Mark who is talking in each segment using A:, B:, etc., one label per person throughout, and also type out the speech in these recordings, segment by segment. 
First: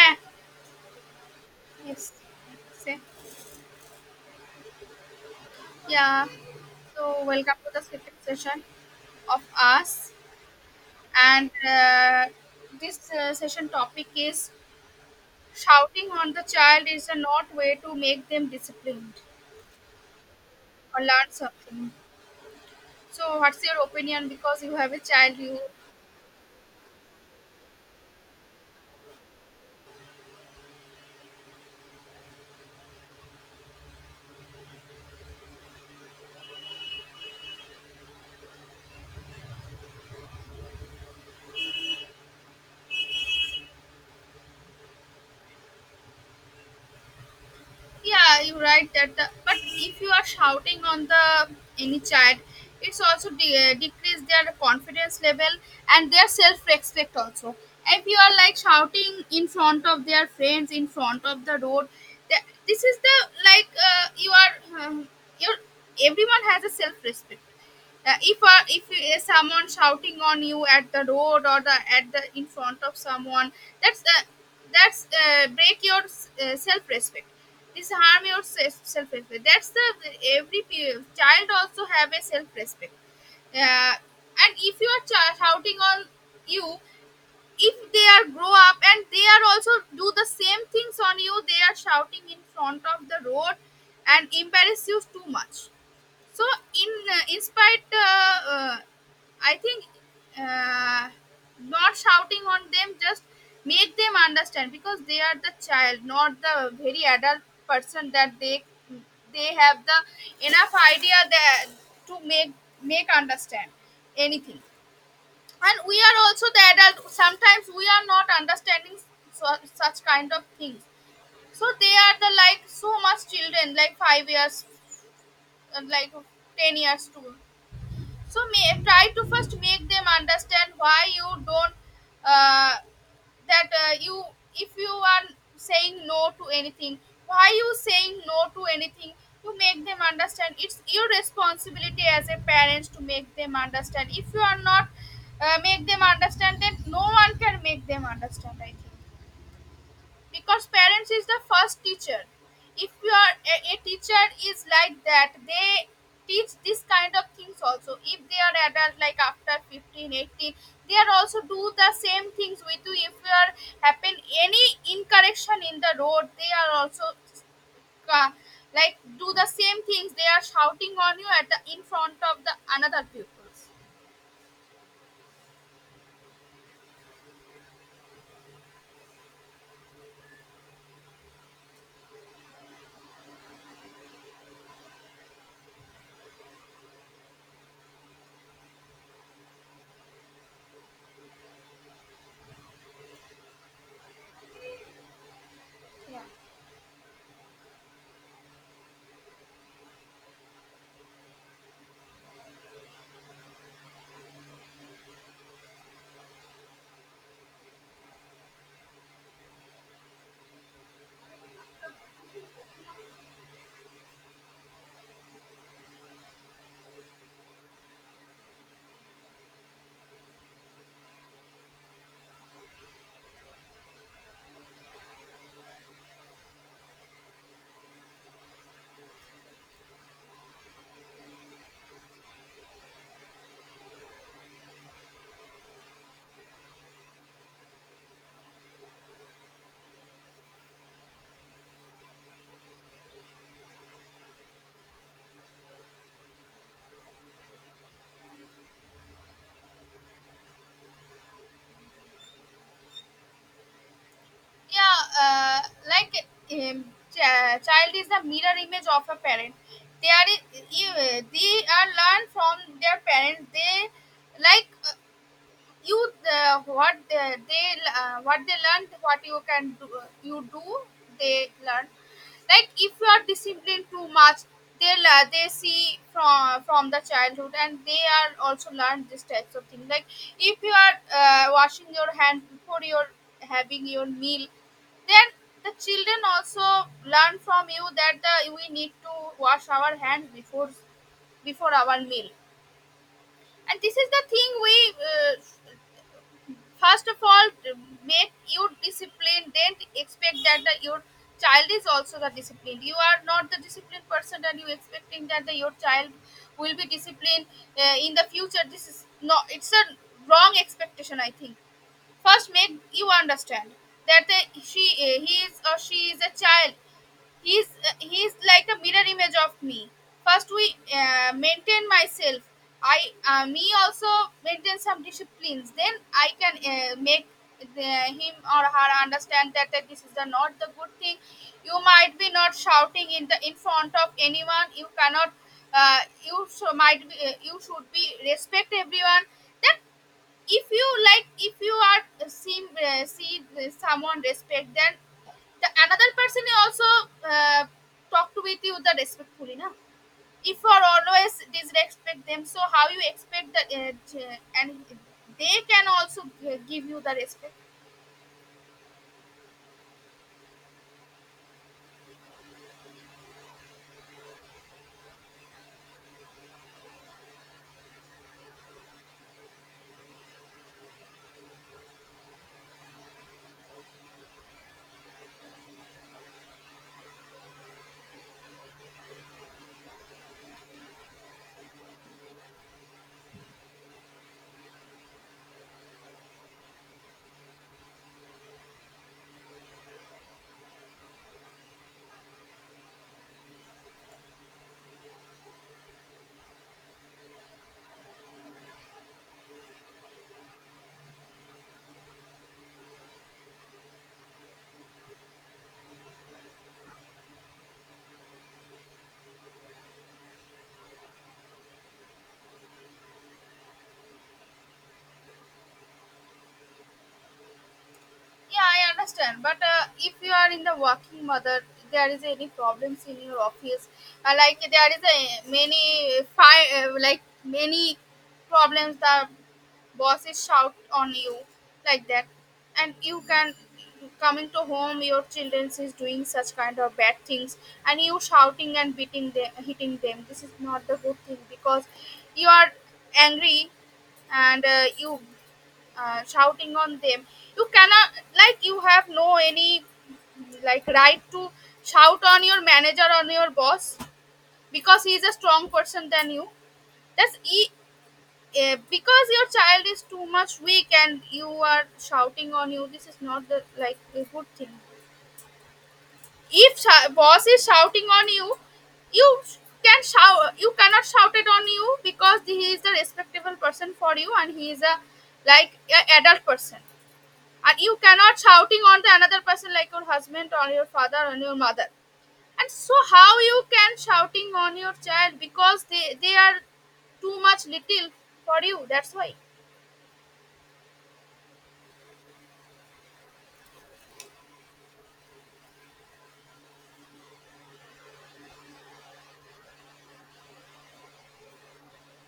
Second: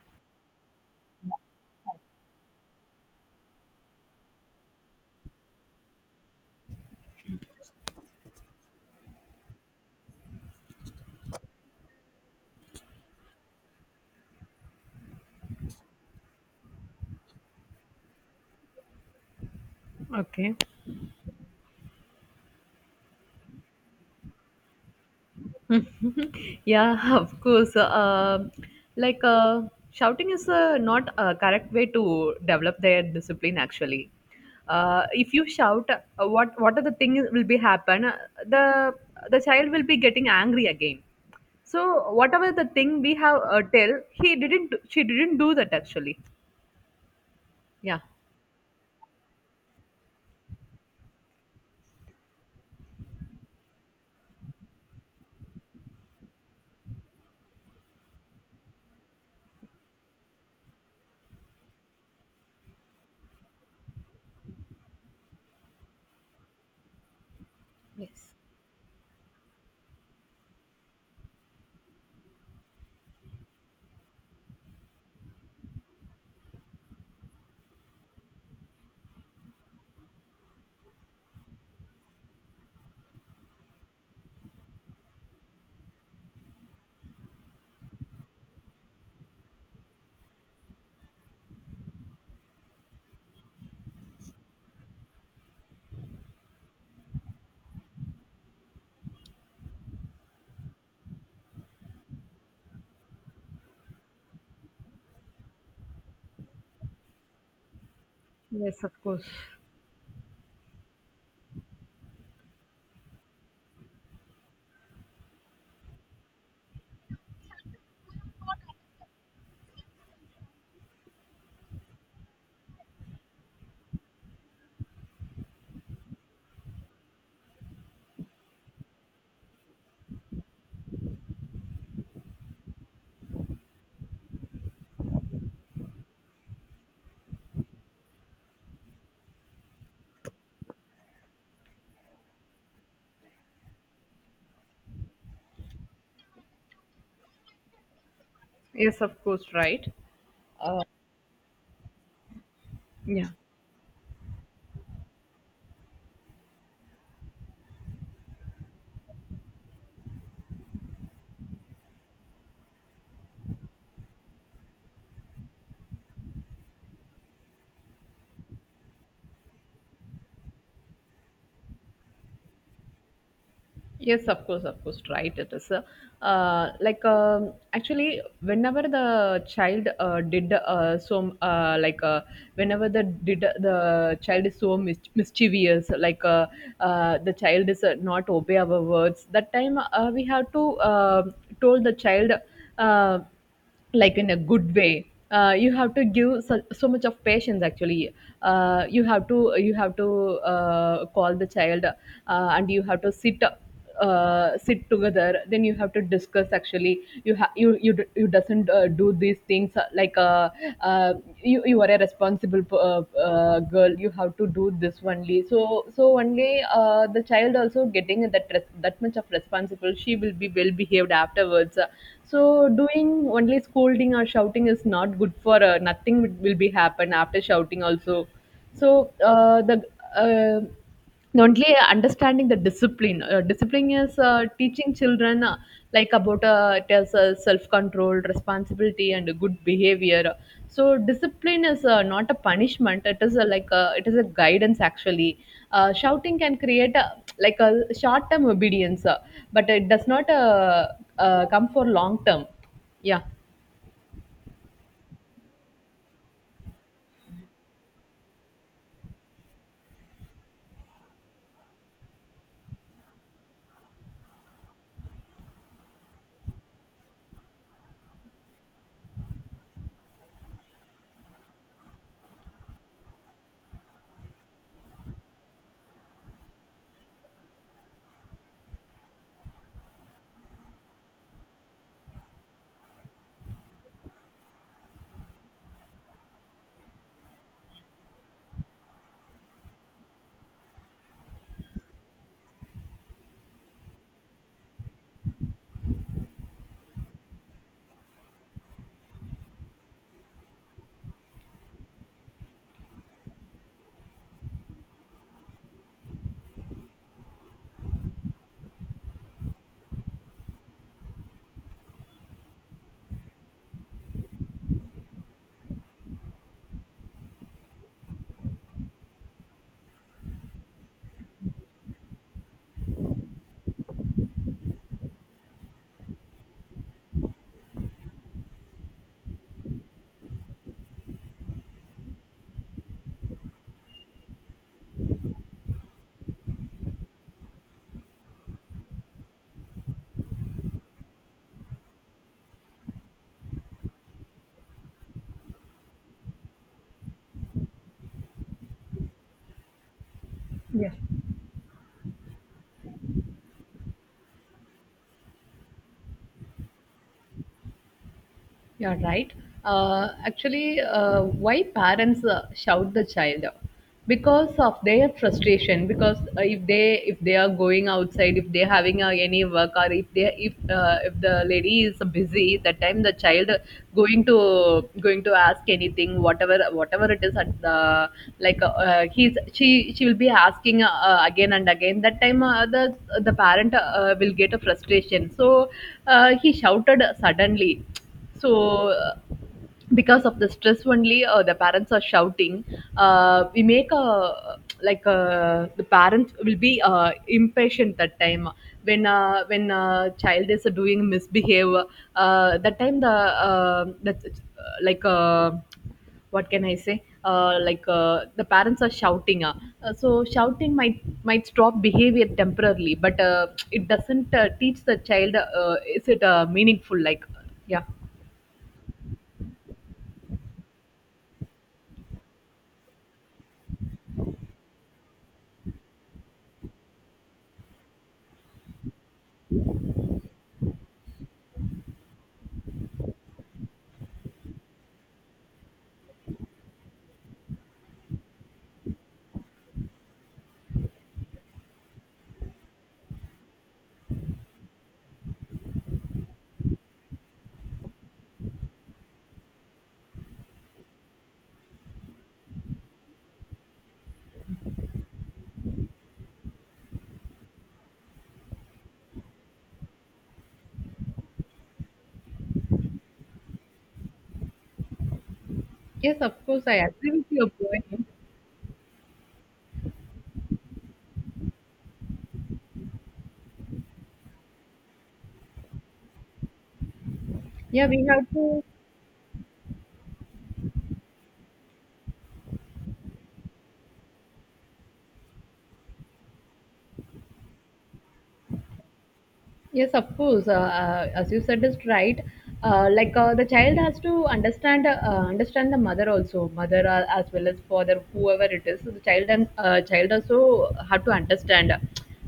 A: Eh, Yes. Say, yeah. So welcome to the second session of us, and uh, this session topic is shouting on the child is a not way to make them disciplined
B: Okay.
A: or learn something. So what's your opinion? Because you have a child, you.
B: Yeah, of course. Like uh, shouting is not a correct way to develop their discipline. Actually, if you shout, what are the things will be happen? The child will be getting angry again. So whatever the thing we have tell, he didn't. She didn't do that actually. Yeah.
A: Yeah, you're right but if you are shouting on the any child, it's also decrease their confidence level and their self-respect also if you are like shouting in front of their friends, in front of the road, this is the you are you everyone has a self-respect.
B: Yes.
A: If someone shouting on you at the road or the at the in front of someone, that's uh, that's break your self respect. This harm your self respect. That's the every child also have a self respect. Uh, and if you are shouting on you, if they are grow up and they are also do the same things on you, they are shouting in front of the road and embarrass you too much. So In spite, I think uh, not shouting on them, just make them understand because they are the child, not the very adult person, that they
B: Yes, of course.
A: they have the enough idea that to make understand anything. And we are also the adult, sometimes we are not understanding, so such kind of things. So they are the like so much children, like 5 years, like 10 years too. So may, try to first make them understand why you don't uh, that you, if you are saying no to anything, why you saying no to anything, you make them understand. It's your responsibility as a parent to make them understand. If you are not make them understand, then no one can make them understand, I think.
B: Yes, of course. Right.
A: Because
B: Uh,
A: parents is the first teacher. If your,
B: yeah.
A: a teacher is like that they teach this kind of things also. If they are adult, like after 15, 18, they are also do the same things with you. If you are happen any incorrection in the road, they are also uh, like do the same things, they are shouting on you at the in front of the another pupils.
B: Yes, of course, right. It is like actually, whenever the child did so, whenever the did the child is so mischievous, the child is not obey our words. That time we have to told the child. Uh, like in a good way, you have to
A: Yeah.
B: give so, so much of patience actually. You have to call the child, and you have to sit, sit together, then you have to discuss. Actually, you ha- you, d- you doesn't do these things. Uh, uh, you are a responsible girl. You have to do this only, so so only the child also getting that that much of responsible. She will be well behaved afterwards. So doing only only scolding or shouting is not good, for nothing will be happen after shouting also. So uh, the uh, the only understanding the discipline, discipline is teaching children, about it is self-control, responsibility and good behavior. So discipline is not a punishment, it is a, like a, it is a guidance actually. Shouting can create a, like a, short-term obedience, but it does not come for long-term. Yeah.
A: Yeah, like um, child is the mirror image of a parent. They are they are learn from their parents. They like you what they what they learned, what you can do, you do, they learn. Like if you are disciplined too much, they see from the childhood and they are also learn this types of thing. Like if you are washing your hand before you're having your meal, then the children also learn from you that we need to wash our hands before before our meal. And this is the thing we uh, first of all, make you disciplined. Don't expect that your child is also the disciplined. You are not the disciplined person, and you expecting that your child will be disciplined in the future. This is no. It's a wrong expectation, I think. First, make you understand that the, she he is or she is a child. he's he's like a mirror image of me. First we maintain myself. I, me also maintain some disciplines, then I can make him or her understand that this is the not the good thing. You might be not shouting in the in front of anyone. You cannot uh, you so might be, you should be respect everyone. That if you like, if you are see someone respect, then the another person will also talk to with you the respectfully na. If you are
B: Yeah,
A: always disrespect them, so how you expect that and they can also give you the respect.
B: you're right. Actually, why parents shout the child? Because of their frustration. Because if they are going outside, if they're having any work, or if the lady is busy, that time the child going to ask anything, whatever it is. At the, he's, she will be asking, again and again. That time the parent will get a frustration. So he shouted suddenly. So, because of the stress only, the parents are shouting. We make a, the parents will be impatient that time when a child is doing misbehave. That time the that like what can I say? The parents are shouting. So shouting might stop behavior temporarily, but it doesn't teach the child. Is it meaningful? Like, yeah.
A: Yeah, I understand, but if you are in the working mother, there is any problems in your office, like there is a many fire, like many problems, that bosses shout on you like that. And you can coming to home, your children is doing such kind of bad things, and you shouting and beating them, hitting them. This is not the good thing because you are angry, and you shouting on them. You cannot, like, you have no any like right to shout on your manager, on your boss, because he is a strong person than you. that's e- because your child is too much weak and you are shouting on you, this is not the like a good thing.
B: Yes, of course, I
A: If
B: agree with
A: boss
B: your
A: is
B: point.
A: shouting on you, you sh- can shout you cannot shout it on you because he is a respectable person for you, and he is a like a adult person. And
B: Yeah,
A: you
B: we have
A: cannot
B: to.
A: shouting on the another person like your husband or your father or your mother. And so how you can shouting on your child, because they are too much little for you, that's why.
B: Yes, of course. As you said, is right. The child has to understand, understand the mother also, mother as well as father, whoever it is. So the child, and child also have to understand.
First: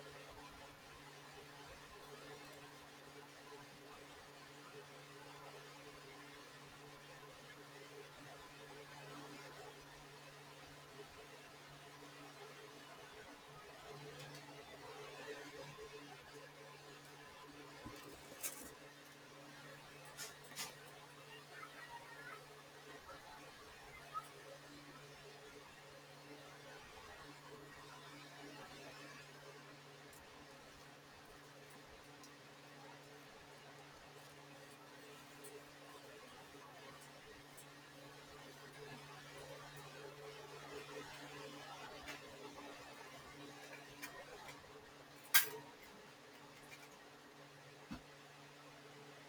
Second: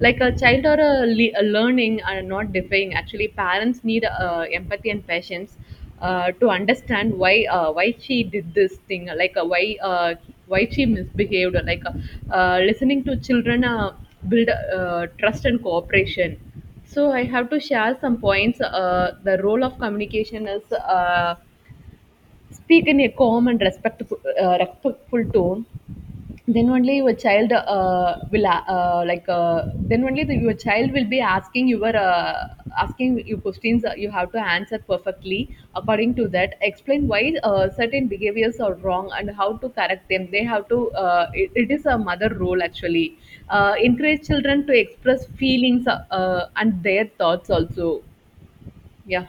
B: Like, a child are learning and not defying. Actually, parents need empathy and patience to understand why, why she did this thing. Like, why she misbehaved. Listening to children build trust and cooperation. So I have to share some points. The role of communication is, speak in a calm and respectful, respectful tone. Then only your child will like then only your child will be asking your, asking you questions. You have to answer perfectly according to that. Explain why certain behaviors are wrong and how to correct them. They have to, it is a mother role actually. Encourage children to express feelings, and their thoughts also. Yeah.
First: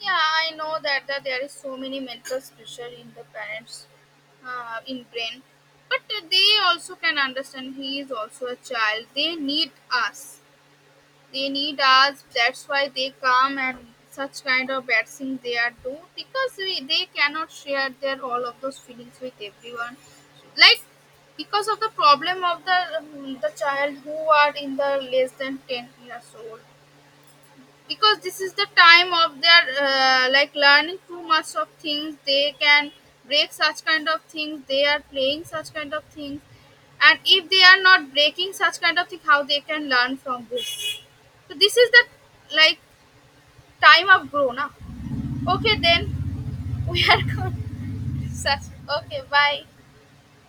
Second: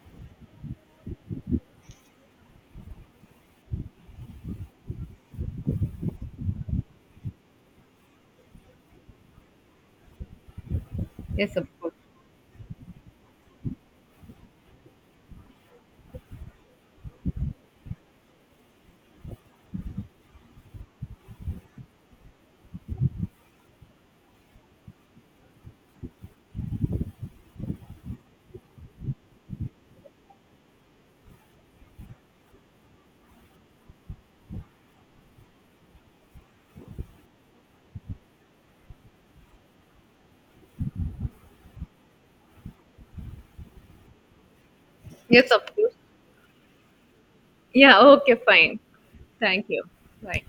A: Yeah, I know that there is so many mental pressure in the parents, in brain, but they also can understand he is also a child. They need us. They
B: Yes, of
A: need
B: course.
A: us. That's why they come and such kind of bad things they are do, because we, they cannot share their all of those feelings with everyone. Like because of the problem of the child who are in the less than 10 years old, because this is the time of their like learning too much of things. They can break such kind of things, they are playing such kind of things, and if they are not breaking such kind of thing, how they can learn from this? So this is the like time of grown up.
B: Yes, of
A: Okay,
B: course.
A: then we are good.
B: Yeah, okay,
A: Such,
B: fine.
A: okay, bye.
B: Thank you. Bye.